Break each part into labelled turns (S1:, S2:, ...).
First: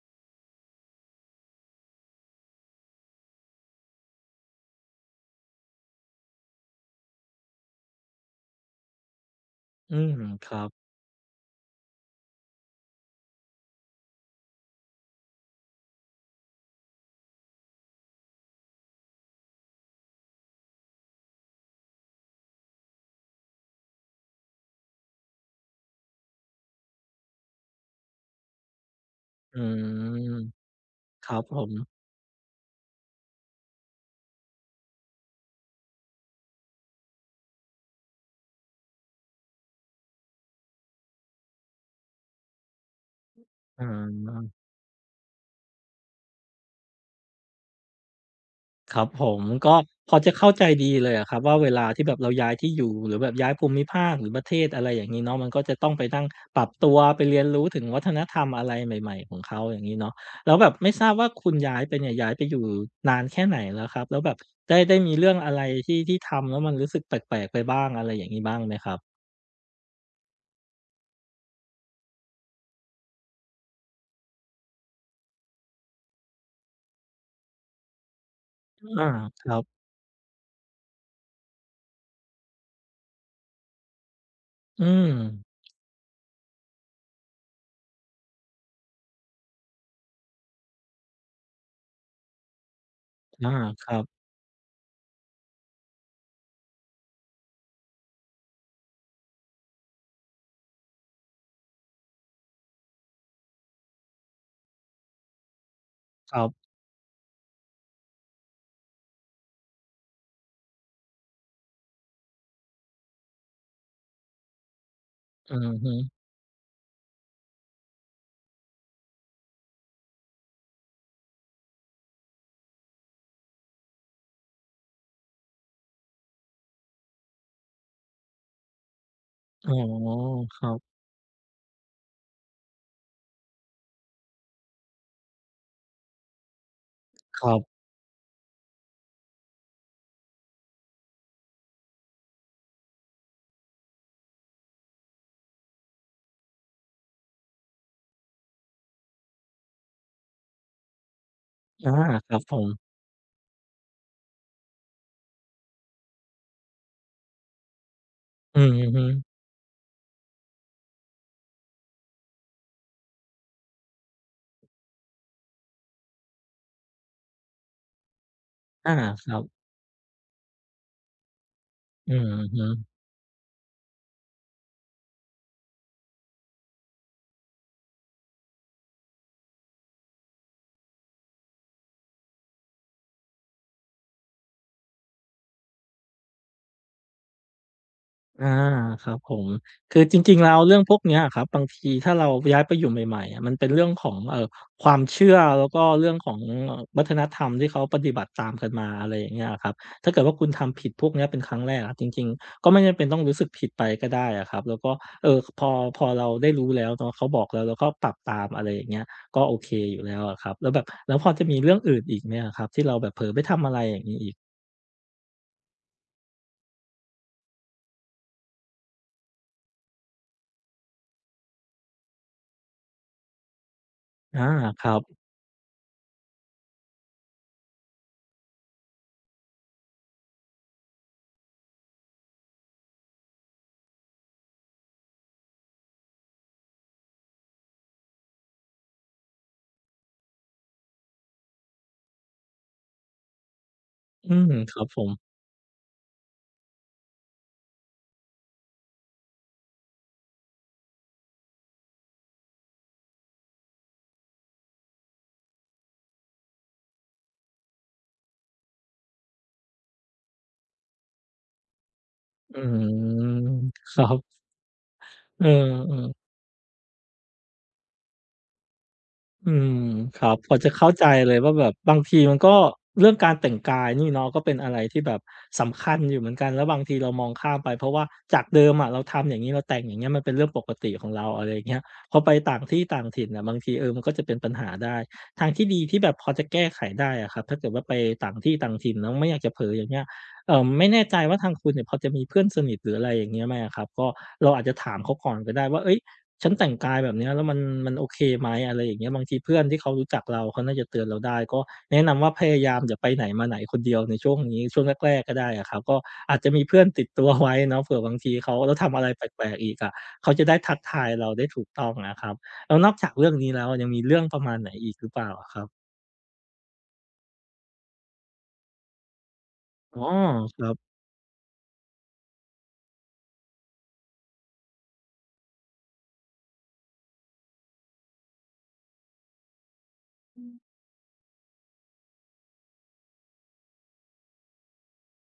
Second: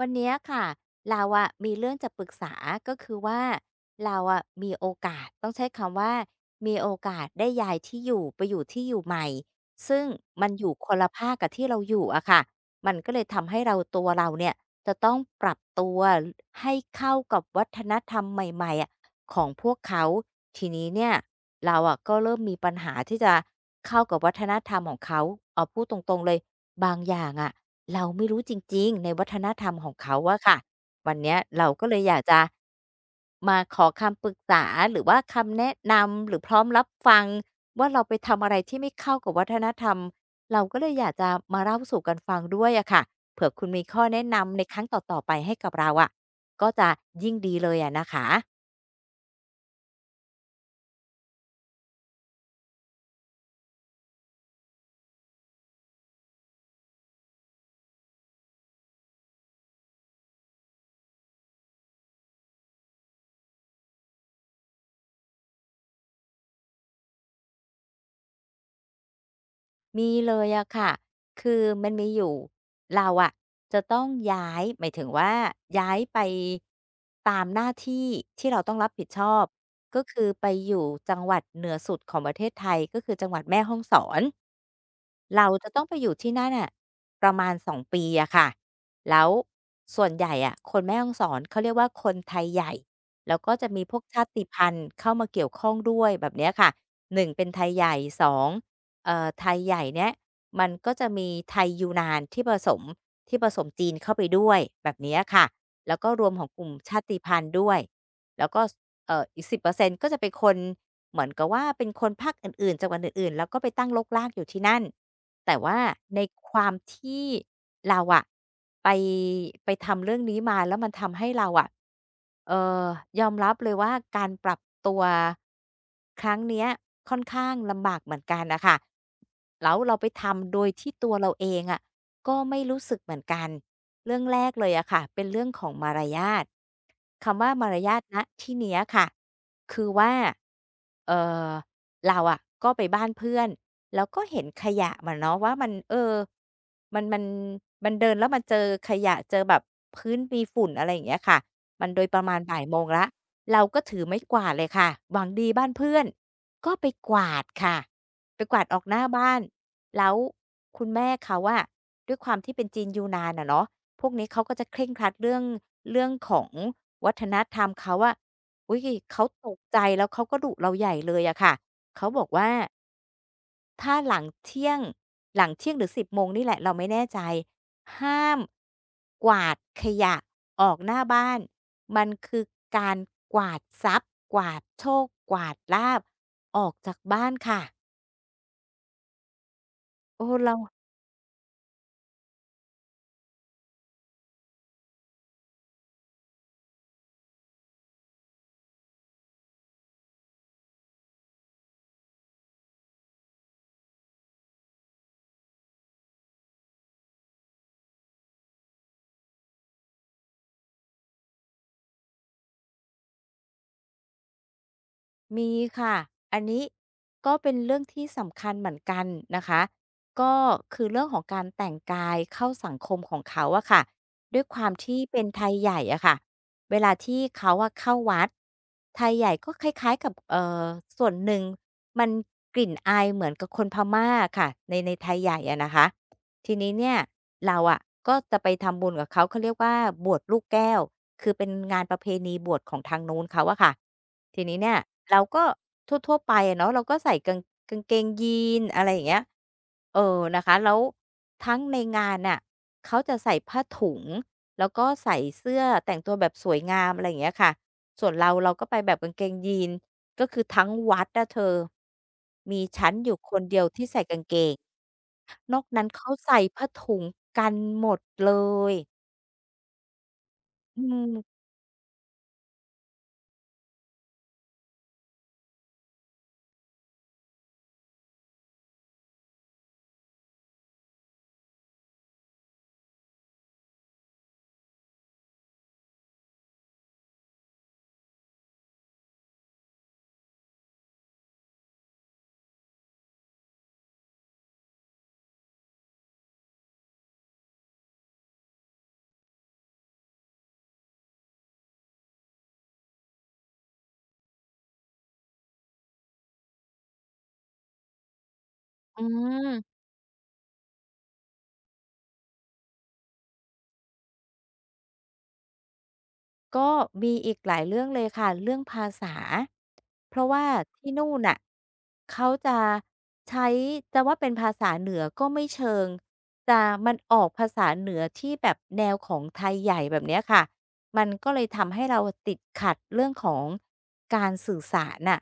S1: วันเนี้ยค่ะเราอะมีเรื่องจะปรึกษาก็คือว่าเราอะมีโอกาสต้องใช้คำว่ามีโอกาสได้ย้ายที่อยู่ไปอยู่ที่อยู่ใหม่
S2: อื
S1: ซึ่ง
S2: มค
S1: มัน
S2: รั
S1: อ
S2: บ
S1: ยู่คนละภาคกับที่เราอยู่อะค่ะมันก็เลยทำให้เราตัวเราเนี่ยจะต้องปรับตัวให้เข้ากับวัฒนธรรมใหม่ๆอะ ของพวกเขาทีนี้เนี่ยเราอะก็เริ่มมีปัญหาที่จะเข้ากับวัฒนธรรมของเขาเอาพูดตรงๆเลยบางอย่างอะเราไม่รู้จริงๆในวัฒน
S2: อื
S1: ธรรมของเขา
S2: ม
S1: อะค่ะวัน
S2: ค
S1: เนี้
S2: รั
S1: ย
S2: บผ
S1: เรา
S2: ม
S1: ก็เลยอยากจะมาขอคำปรึกษาหรือว่าคำแนะนำหรือพร้อมรับฟังว่าเราไปทำอะไรที่ไม่เข้ากับวัฒนธรรมเราก็เลยอยากจะมาเล่าสู่กันฟังด้วยอะค่ะเผื่อคุณมี
S2: อา
S1: ข้อแนะนำในครั้งต่อๆไปให้กับเราอะก็จะยิ่งดีเลยอะนะคะ
S2: ครับผมก็พอจะเข้าใจดีเลยอะครับว่าเวลาที่แบบเราย้ายที่อยู่หรือแบบย้ายภูมิภาคหรือประเทศอะไรอย่างงี้เนาะมันก็จะต้องไปนั่งปรับตัวไปเรียนรู้ถึงวัฒนธรรมอะไรใหม่ๆของเขาอย่างงี้เนาะแล้วแบบไม่ทราบว่าคุณย้ายไปเนี่ยย้ายไปอยู่นานแค่ไหนแล้วครับแล้วแบบได้มีเรื่องอะไรที่ทำแล้วมันรู้สึกแปลกๆไปบ้างอะไรอย่างงี้บ้างไหมครับ
S1: มีเลยอะค่ะ คือมันมีอยู่เราอะจะต้องย้ายหมายถึงว่าย้ายไปตามหน้าที่ที่เราต้องรับผิ
S2: อา
S1: ดชอ
S2: ค
S1: บ
S2: รับ
S1: ก็คือไปอยู่จังหวัดเหนือสุดของประเทศไทย ก็คือจังหวัดแม่ฮ่องสอน
S2: อืม
S1: เราจะต้องไปอยู่ที่นั่นน่ะประมาณ2 ปีอะค่ะแล้วส่วนใหญ่อะคนแม่ฮ่องสอนเขาเรียกว่าคนไทยใหญ่แล้ว
S2: อา
S1: ก็จะมี
S2: ค
S1: พ
S2: รั
S1: วก
S2: บ
S1: ชาติพันธุ์เข้ามาเกี่ยวข้องด้วยแบบเนี้ยค่ะหนึ่งเป็นไทยใหญ่สองไทยใหญ่เนี้ยมันก็จะมีไทยยูนานที่ผสมจีนเข้าไปด้วยแบบเนี้ยค่ะแล้วก็รวม
S2: ค
S1: ข
S2: รั
S1: องกลุ่ม
S2: บ
S1: ชาติพันธุ์ด้วยแล้วก็สอีก10%ก็จะเป็นคนเหมือนกับว่าเป็นคนภาคอื่นๆจังหวัดอื่นๆแล้วก็ไปตั้งรกรากอยู่ที่นั่น
S2: อื
S1: แต่
S2: อ
S1: ว่า
S2: ฮึ
S1: ในความที่เราอะไปทำเรื่องนี้มาแล้วมันทำให้เราอะเอ่อยอมรับเลยว่าการปรับตัวครั้งเนี้ยค่อนข้างลำบากเหมือนกันนะคะ
S2: อ๋อ
S1: แล้วเราไปทำ
S2: ค
S1: โด
S2: รั
S1: ยที่
S2: บ
S1: ตัวเราเองอะก็ไม่รู้สึกเหมือนกันเรื่องแรกเลยอะค่ะเป็นเรื่องของมารยาท
S2: ค
S1: คำว่า
S2: รั
S1: มาร
S2: บ
S1: ยาทณที่เนี้ยค่ะ คือว่าเออเราอะก็ไปบ้านเพื่อนแล้วก็เห็นขยะมันเนาะว่ามันมันมันเดินแล้วมันเจอขยะเจอแบบพื้นมีฝุ่นอะไรอย่างเงี้ยค่ะมั
S2: อา
S1: นโดยประ
S2: ครั
S1: มาณ
S2: บผ
S1: บ่าย
S2: ม
S1: โมงละเราก็ถือไม้กวาดเลยค่ะหวังดีบ้านเพื่อนก็ไปกวาดค่ะไปก
S2: อื
S1: วาด
S2: อ
S1: ออกห
S2: ฮึ
S1: น้าบ้านแล้วคุณแม่เขาว่าด้วยความที่เป็นจีนยูนานอะเนาะพวกนี้เขาก็จะเคร่งครัดเรื่องของวัฒนธรรมเขาอะ อุ๊ย
S2: อาค
S1: เขา
S2: รั
S1: ตก
S2: บ
S1: ใจแล้วเขาก็ดุเราใหญ่เลยอะค่ะเขา
S2: อือ
S1: บอกว่า
S2: ฮึ
S1: ถ้าหลังเที่ยงหรือ10โมงนี่แหละเราไม่แน่ใจห้ามกวาดขยะออกหน้าบ้านมันคือการกวาดทรัพย์กวาดโชคกวาดลาภออกจากบ้านค่ะ
S2: อาครับผมคือจ
S1: โอ้
S2: ริงๆแล้
S1: เรา
S2: วเรื่องพวกเนี้ยอะครับบางทีถ้าเราย้ายไปอยู่ใหม่ๆอะมันเป็นเรื่องของความเชื่อแล้วก็เรื่องของวัฒนธรรมที่เขาปฏิบัติตามกันมาอะไรอย่างเงี้ยอะครับถ้าเกิดว่าคุณทำผิดพวกเนี้ยเป็นครั้งแรกอะจริงๆก็ไม่จำเป็นต้องรู้สึกผิดไปก็ได้อะครับแล้วก็เอ่อพอพอเราได้รู้แล้วเนาะเขาบอกแล้วเราก็ปรับตามอะไรอย่างเงี้ยก็โอเคอยู่แล้วอะครับแล้วแบบแล้วพอจะมีเรื่องอื่นอีกไหมอะครับที่เราแบบเผลอไปทำอะไรอย่างงี้อีก
S1: มีค่ะ อันนี้ก็เป็นเรื่องที่สำคัญเหมือนกันนะคะก็คือเรื่องของการแต่งกายเข้าสังคมของเขาอะค่ะด้วย
S2: อา
S1: ความ
S2: ครั
S1: ที่
S2: บ
S1: เป็นไทยใหญ่อะค่ะ เวลาที่เขาอะเข้าวัดไทยใหญ่ก็คล้ายๆกับส่วนหนึ่งมันกลิ่นอายเหมือนกับคนพม่าค่ะในไทยใหญ่อะนะคะ ทีนี้เนี่ยเราอะก็จะไปทำบุญกับเขาเขาเรียกว่าบวชลูกแก้วคือเป็นงานประเพณีบวชของทางนู้นเขาอะค่ะ
S2: อื
S1: ที
S2: ม
S1: นี้เนี่
S2: ค
S1: ย
S2: รับผม
S1: เราก็ทั่วๆไปอะเนาะเราก็ใส่กางกางเกงยีนอะไรอย่างเงี้ยเออนะคะแล้วทั้งในงานน่ะเขาจะใส่ผ้าถุงแล้วก็ใส่เสื้อแต่งตัวแบบสวยงามอะไรอย่างเงี้ยค่ะส่วนเราเราก็ไปแบบกางเกงยีนก็คือทั้งวัดอะเธอ
S2: อื
S1: มีฉันอยู่ค
S2: ม
S1: นเดียวที่
S2: ค
S1: ใส่
S2: รั
S1: กาง
S2: บ
S1: เกง
S2: เออ
S1: นอกนั้นเขา
S2: ๆ
S1: ใส่ผ้าถุงกันหมดเลย
S2: อืมครับพอจะ
S1: อื
S2: เข้าใจ
S1: ม
S2: เลยว่าแบบบางทีมันก็เรื่องการแต่งกายนี่เนาะก็เป็นอะไรที่แบบสำคัญอยู่เหมือนกันแล้วบางทีเรามองข้ามไปเพราะว่าจากเดิมอะเราทำอย่างงี้เราแต่งอย่างเงี้ยมันเป็นเรื่องปกติของเราอะไรอย่างเงี้ยพอไปต่างที่ต่างถิ่นอะบางทีเออมันก็จะเป็นปัญหาได้ทางที่ดีที่แบบพอจะแก้ไขได้อะครับถ้าเกิดว่าไปต่างที่ต่างถิ่นแล้วไม่อยากจะเผลออย่างเงี้ยไม่แน่ใจว่าทางคุณเนี่ยพอจะมีเพื่อนสนิทหรืออะไรอย่างเงี้ยไหมอะครับก็เราอาจจะถามเขาก่อนก็ได้ว่าเฮ้ย ฉันแต่งกายแบบเนี้ยแล้วมันโอเคไหมอะไรอย่างเงี้ยบางทีเพื่อนที่เขารู้จักเราเขาน่าจะเตือนเราได้ก็แนะนำว่าพยายามอย่าไปไหนมาไหนคนเดียวในช่วงนี้ช่วงแรกๆก็ได้อะครับก็อาจจะมีเพื่อนติดตัวไว้เนาะเผื่อบางทีเขาเราทำ
S1: อื
S2: อะไรแปลกๆอีก
S1: ม
S2: อะเขาจะได้ทักทายเราได้ถูกต้องอะครับแล้วนอกจากเรื่องนี้แล้วอะยังมีเรื่องประมาณไหนอีกหรือเปล่าอะครับ
S1: ก็มีอีกหลายเรื่องเลยค่ะเรื่องภาษา
S2: อ๋อ
S1: เพราะว่า
S2: ครับ
S1: ที่นู่นน่ะเขาจะใช้จะว่าเป็นภาษาเหนือก็ไม่เชิงแต่มันออกภาษาเหนือที่แบบแนวของไทยใหญ่แบบเนี้ยค่ะมันก็เลยทำให้เราติดขัดเรื่องของการสื่อสารน่ะ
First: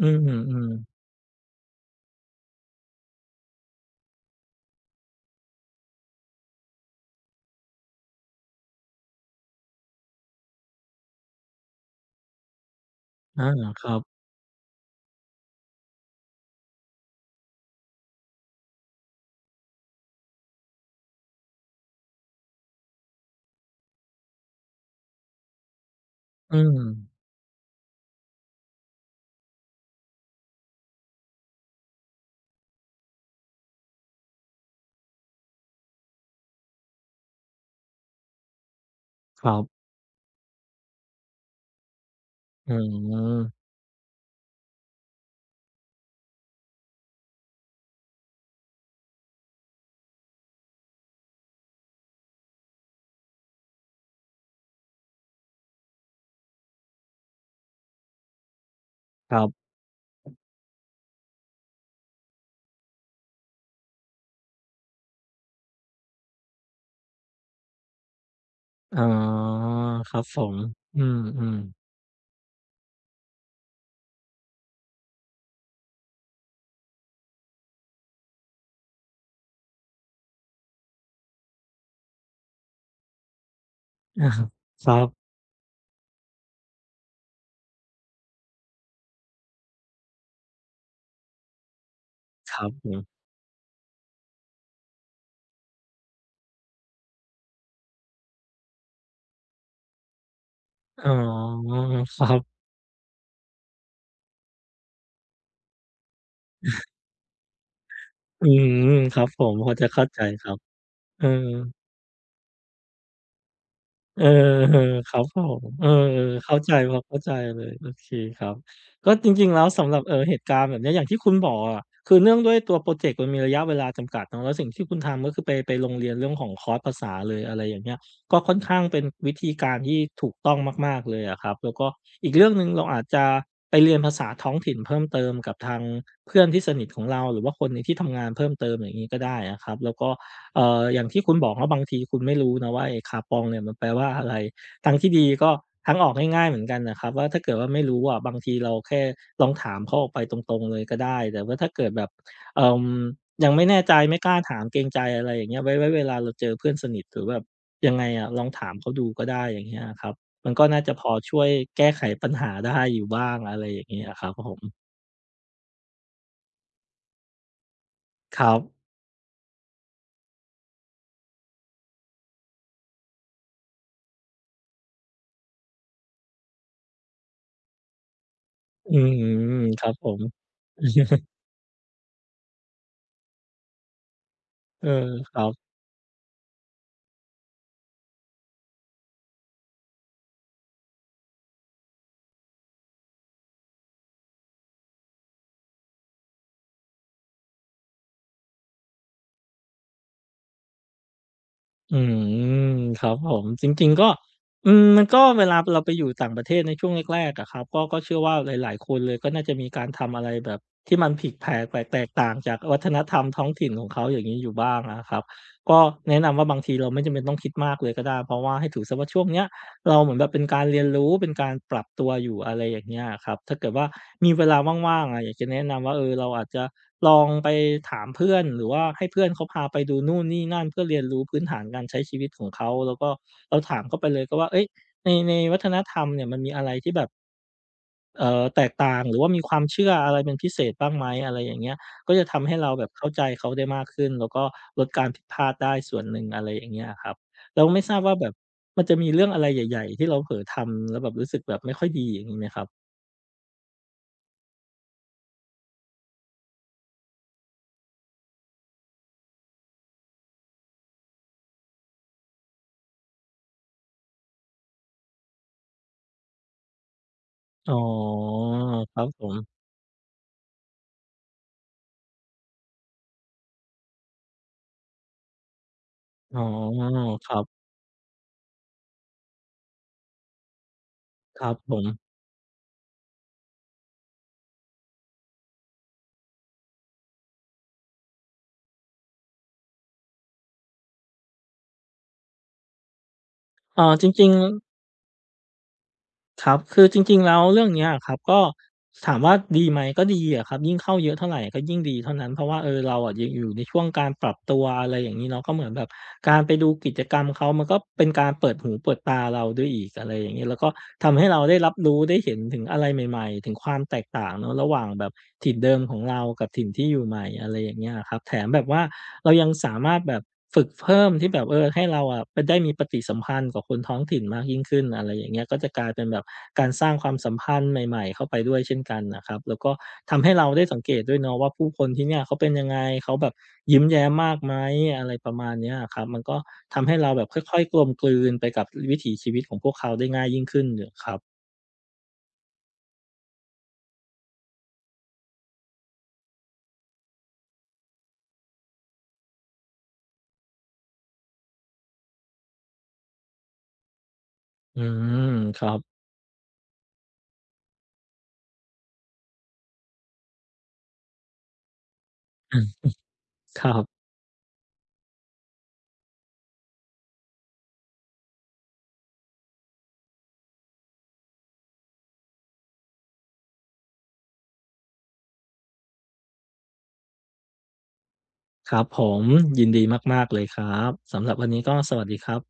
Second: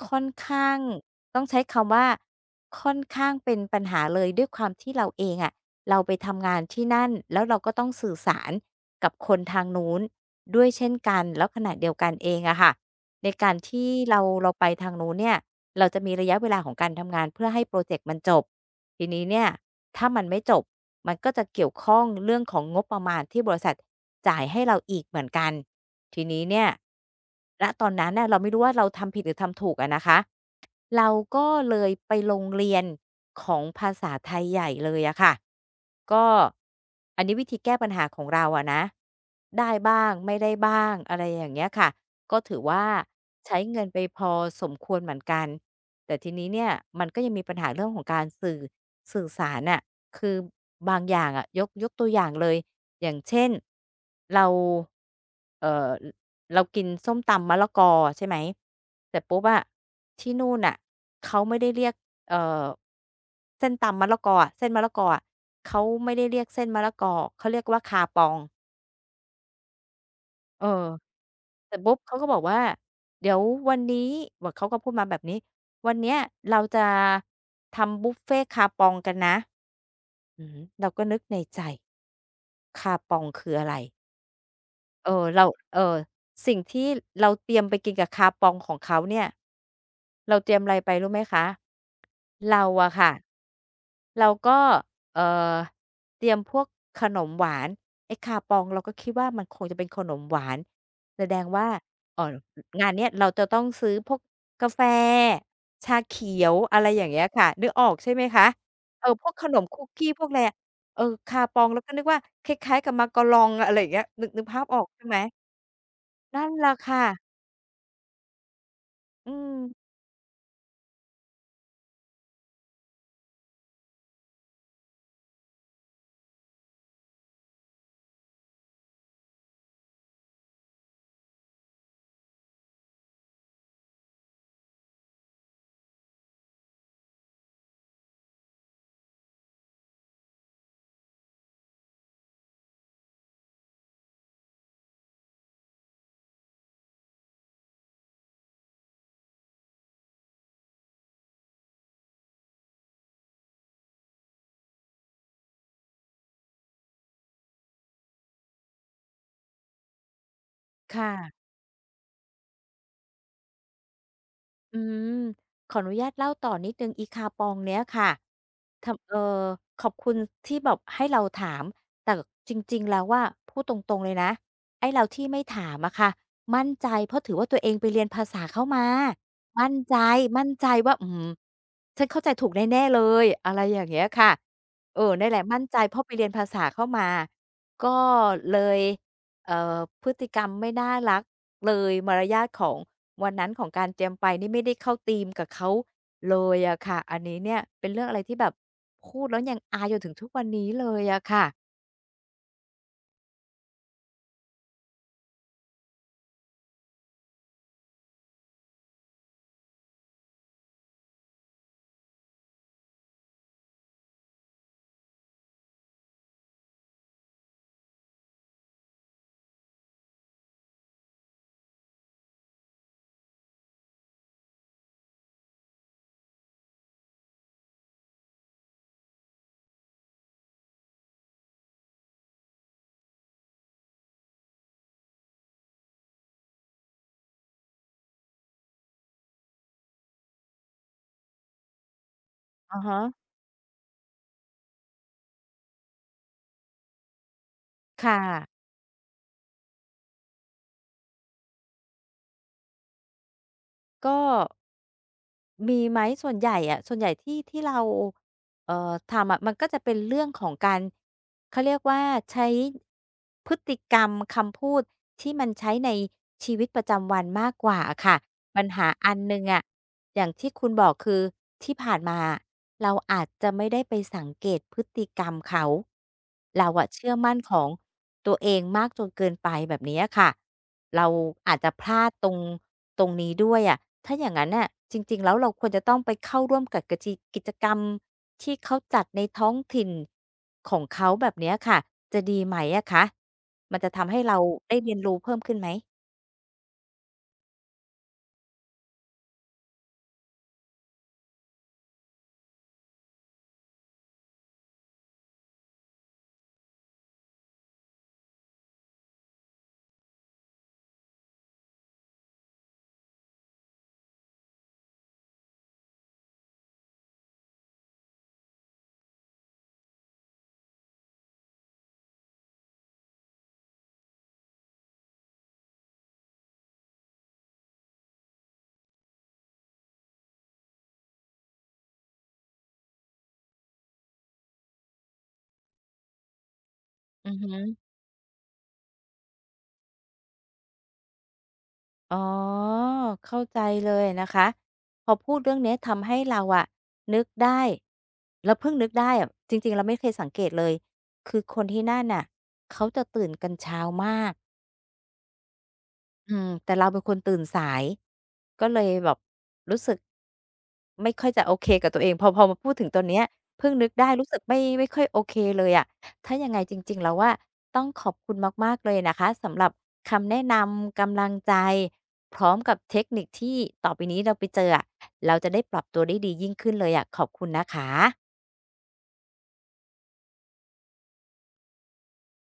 S2: อื
S1: ค่อน
S2: ม
S1: ข้าง
S2: ๆ
S1: ต้องใช้คำว่าค่อนข้างเป็นปัญหาเลยด้วยความที่เราเองอะเราไปทำงานที่นั่นแล้วเราก็ต้องสื่อสาร กับคนทางนู้นด้วยเช่นกันแล้วขณะเดียวกันเองอะค่ะใน
S2: อา
S1: การ
S2: ค
S1: ที่
S2: รับ
S1: เราไปทางนู้นเนี่ยเราจะมีระยะเวลาของการทำงานเพื่อให้พรอเจกต์มันจบทีนี้เนี่ยถ้ามันไม่จบมันก็จะเกี่ยวข้องเรื่องของงบประมาณที่บริษัทจ่ายให้เราอีกเหมือนกันทีนี้
S2: อื
S1: เนี่ย
S2: ม
S1: ณตอนนั้นน่ะเราไม่รู้ว่าเราทำผิดหรือทำถูกอะนะคะ เราก็เลยไปลงเรียนของภาษาไทยใหญ่เลยอะค่ะก็อันนี้วิธีแก้ปัญหาของเราอะนะ
S2: ครั
S1: ได้
S2: บ
S1: บ้างไม่ได้บ้างอะไรอย่างเงี้ยค่ะก็ถือ
S2: อื
S1: ว่าใช้
S2: ม
S1: เงินไปพอสมควรเหมือนกันแต่ทีนี้เนี่ยมันก็ยังมีปัญหาเรื่องของการสื่อสารน่ะคือบางอย่างอะยกตัวอย่างเลยอย่างเช่นเราเอ่อ เรากินส้มตำมะละกอใช่ไหมเสร็จ
S2: ค
S1: ปุ๊
S2: รั
S1: บอะ
S2: บ
S1: ที่นู่นน่ะเขาไม่ได้เรียกเอ่อเส้นตำมะละกออะเส้นมะละกออะเขาไม่ได้เรียกเส้นมะละกอเขาเรียกว่าคาปอง
S2: อ๋อครับผมอื
S1: เออ
S2: ม
S1: เสร็จ
S2: ๆ
S1: ปุ๊บเขาก็บอกว่าเดี๋ยววันนี้แบบเขาก็พูดมาแบบนี้วันเนี้ยเราจะทำบุฟเฟต์คาปองกันนะอือฮึเราก็นึกในใจคาปองคืออะไร
S2: อาครับ
S1: เออเราเออสิ่งที่เราเตรียมไปกินกับคาปองของเขาเนี่ยเราเตรียมอะไรไปรู้ไหมคะ
S2: ครั
S1: เรา
S2: บผ
S1: อะค่ะ
S2: ม
S1: เราก็เอ่อเตรียมพวกขนมหวานไอ้คาปองเราก็คิดว่ามันคงจะเป็นขนมหวาน
S2: อ๋อ
S1: แสดงว่า
S2: ค
S1: เอ่อ
S2: รับ
S1: งานเนี้ยเราจะต้องซื้อพวกกาแฟชาเขียวอะไรอย่างเงี้ยค่ะนึกออกใช่ไหม
S2: อื
S1: คะ
S2: ม
S1: เออ
S2: ครั
S1: พ
S2: บ
S1: วก
S2: ผ
S1: ข
S2: ม
S1: น
S2: พ
S1: ม
S2: อ
S1: คุ
S2: จะ
S1: ก
S2: เข้า
S1: กี้
S2: ใจ
S1: พวกไร
S2: ครับ
S1: เออ
S2: เออ
S1: คาปองแล้วก็นึกว่าคล้ายๆกับมากาลองอะไรอย่างเงี้ย
S2: เอ
S1: นึ
S2: อ
S1: กนึกภาพออกใช่
S2: ๆค
S1: ไหม
S2: รับผมเออ
S1: นั่น
S2: เข้า
S1: แห
S2: ใจ
S1: ละ
S2: พอ
S1: ค่ะ
S2: เข้าใจเลยโอเคครับก็จ
S1: อื
S2: ริงๆ
S1: ม
S2: แล้วสำหรับเหตุการณ์แบบเนี้ยอย่างที่คุณบอกอะคือเนื่องด้วยตัวพรอเจกต์มันมีระยะเวลาจำกัดเนาะแล้วสิ่งที่คุณทำก็คือไปลงเรียนเรื่องของคอร์สภาษาเลยอะไรอย่างเงี้ยก็ค่อนข้างเป็นวิธีการที่ถูกต้องมากๆเลยอะครับแล้วก็อีกเรื่องหนึ่งเราอาจจะไปเรียนภาษาท้องถิ่นเพิ่มเติมกับทางเพื่อนที่สนิทของเราหรือว่าคนในที่ทำงานเพิ่มเติมอย่างงี้ก็ได้อะครับแล้วก็ อย่างที่คุณบอกว่าบางทีคุณไม่รู้นะว่าไอ้ขาปองเนี่ยมันแปลว่าอะไรทางที่ดีก็ทางออกง่ายๆเหมือนกันน่ะครับว่าถ้าเกิดว่าไม่รู้อะบางทีเราแค่ลองถามเขาออกไปตรงๆเลยก็ได้แต่ว่าถ้าเกิดแบบเอ่อยังไม่แน่ใจไม่กล้าถามเกรงใจอะไรอย่างเงี้ยไว้เวลาเราเจอเพื่อนสนิทหรือแบบยังไงอะลองถามเขาดูก็ได้อย่างเงี้ยอะครับมันก็น่าจะพอช่ว
S1: ค่ะ
S2: ยแก้ไขปัญหาได้อยู่บ้างอะไรอย่างงี้อะครับผม
S1: อืมขออนุญาตเล่าต่อนิดหนึ่งอีคาปองเนี้ยค่ะ
S2: ครับ
S1: ทำเออขอบคุณที่แบบให้เราถามแต่จริงๆแล้วว่าพูดตรงๆเลยนะไอ้เราที่ไม่ถามอะค่ะมั่นใจเพราะถือว่าตัวเองไปเรียนภาษาเข้ามา
S2: อืม
S1: มั่น
S2: ครับ
S1: ใจ
S2: ผม
S1: มั่นใจว่าอืม ฉันเข้าใจถูกแน่ๆเลยอะไรอย่างเงี้ยค่ะ
S2: เออ
S1: เออนั่น
S2: ค
S1: แห
S2: รั
S1: ละ
S2: บ
S1: มั่นใจเพราะไปเรียนภาษาเข้ามาก็เลยเอ่อพฤติกรรมไม่น่ารัก เลยมารยาทของวันนั้นของการแจมไปนี่ไม่ได้เข้าธีมกับเขาเลยอะค่ะอันนี้เนี่ยเป็นเรื่องอะไรที่แบบพูดแล้วยังอายจนถึงทุกวันนี้เลยอะค่ะ
S2: อืมครับผมจริงๆก็อืมมันก็เวลาเราไปอยู่ต่างประเทศในช่วงแรกๆอะครับก็เชื่อว่าหลายๆคนเลยก็น่าจะมีการทำอะไรแบบที่มันผิดแผกแปลกแตกต่างจากวัฒนธรรมท้องถิ่นของเขาอย่างงี้อยู่บ้างอะครับก็แนะนำว่าบางทีเราไม่จำเป็นต้องคิดมากเลยก็ได้เพราะว่าให้ถือเสียว่าช่วงเนี้ย เราเหมือนแบบเป็นการเรียนรู้เป็นการปรับตัวอยู่อะไรอย่างเงี้ยอะครับถ้าเกิดว่ามีเวลาว่างๆอะอยากจะแนะนำว่าเราอาจจะลองไปถามเพื่อนหรือว่าให้เพื่อนเขาพาไปดูนู่นนี่นั่นเพื่อเรียนรู้พื้นฐานการใช้ชีวิตของเขาแล้วก็เราถามเขาไปเลยก็ว่าเฮ้ยในวัฒนธรรมเนี่ยมันมีอะไรที่แบบ แตกต่างหรือว่ามีความเชื่ออะไรเป็นพิเศษบ้างไหมอะไรอย่างเงี้ยก็จะทำให้เรา
S1: อะ
S2: แบบเข้าใจ
S1: ฮะ
S2: เขาได้มากขึ้นแล้วก็ลดการผิดพลาดได้ส่วนหนึ่งอะไรอย่างเงี้ยอะครับแล้วไม่ทราบ
S1: ค่
S2: ว่าแบบ
S1: ะ
S2: มันจะมีเรื่องอะไรใหญ่ๆที่เราเผลอทำแล้วแบบรู้สึกแบบไม่ค่อยดีอย่างงี้ไหมครับ
S1: ก็มีไหมส่วนใหญ่อะส่วนใหญ่ที่เราเอ่อทำอะมันก็จะเป็นเรื่องของการเขาเรียกว่าใช้พฤติกรรมคำพูด ที่มันใช้ในชีวิตประจำวันมากก
S2: อ๋อ
S1: ว่าอะค่ะปัญหา
S2: ครับ
S1: อัน
S2: ผ
S1: หนึ่ง
S2: ม
S1: อะอย่างที่คุณบอกคือที่ผ่านมาอะเราอาจจะไม่ได้ไปสังเกตพฤติกรรมเขา
S2: อ๋อ
S1: เราอะเชื่อ
S2: ค
S1: มั่
S2: รั
S1: นข
S2: บ
S1: องตัวเองมากจนเกินไปแบบนี้อะค่ะเรา
S2: ครั
S1: อา
S2: บ
S1: จจะ
S2: ผ
S1: พ
S2: ม
S1: ลาดตรงนี้ด้วยอะถ้าอย่างนั้นน่ะจริงๆแล้วเราควรจะต้องไปเข้าร่วมกับกะจิกิจกรรมที่เขาจัดในท้องถิ่นของเขาแบบเนี้ยค่ะจะดีไหมอะคะ มันจะ
S2: จ
S1: ทำให้
S2: ริง
S1: เรา
S2: ๆ
S1: ได้เรียนรู้เพิ่มขึ้นไหม
S2: ครับคือจริงๆแล้วเรื่องเนี้ยอะครับก็ถามว่าดีไหมก็ดีอะครับยิ่งเข้าเยอะเท่าไรก็ยิ่งดีเท่านั้นเพราะว่าเราอะยังอยู่ในช่วงการปรับตัวอะไรอย่างงี้เนาะก็เหมือนแบบการไปดูกิจกรรมเขามันก็เป็นการเปิดหูเปิดตาเราด้วยอีกอะไรอย่างงี้แล้วก็ทำให้เราได้รับรู้ได้เห็นถึงอะไรใหม่ๆถึงความแตกต่างเนาะระหว่างแบบถิ่นเดิมของเรากับถิ่นที่อยู่ใหม่อะไรอย่างเงี้ยอะครับแถมแบบว่าเรายังสามารถแบบ ฝึกเพิ่มที่แบบให้เราอะไปได้มีปฏิสัมพันธ์กับคนท้องถิ่นมากยิ่งขึ้นอะไรอย่างเงี้ยก็จะกลายเป็นแบบการสร้างความสัมพันธ์ใหม่ๆเข้าไปด้วยเช่นกันน่ะครับแล้วก็ทำให้เราได้สังเกตด้วยเนาะว่าผู้คนที่เนี่ยเขาเป็นยังไงเขาแบบยิ้มแย้มมากไหมอะไรประมาณเนี้ยอะครับมันก็ทำให้เราแบบ
S1: อือฮึ
S2: ค่อยๆกลมกลืนไปกับวิถีชีวิตของพวกเขาได้ง่ายยิ่งขึ้นอยู่ครับ
S1: อ๋อ เข้าใจเลยนะคะ พอพูดเรื่องเนี้ยทำให้เราอะนึกได้เราเพิ่งนึกได้อะจริงๆเราไม่เคยสังเกตเลย คือคนที่นั่นน่ะเขาจะตื่นกันเช้ามาก
S2: อืมครับ
S1: อืมแต่เราเป็นคนตื่นสายก็เลยแบบรู้สึกไม่ค่อยจะโอเคกับตัวเองพอ
S2: อื
S1: มา
S2: ม
S1: พูดถึงตัวเนี้ย
S2: ครั
S1: เพิ่งนึก
S2: บ
S1: ได้รู้สึกไม่ค่อยโอเคเลยอะถ้ายังไงจริงๆแล้วอะต้องขอบคุณมากๆเลยนะคะสำหรับคำแนะนำกำลังใจพร้อมกับเทคนิคที่ต่อไปนี้เราไปเจออะเราจะได้ปรับตัวได้ดียิ่งขึ้นเลยอะขอบคุณนะคะ
S2: ครับผมยินดีมากๆเลยครับสำหรับวันนี้ก็สวัสดีครับ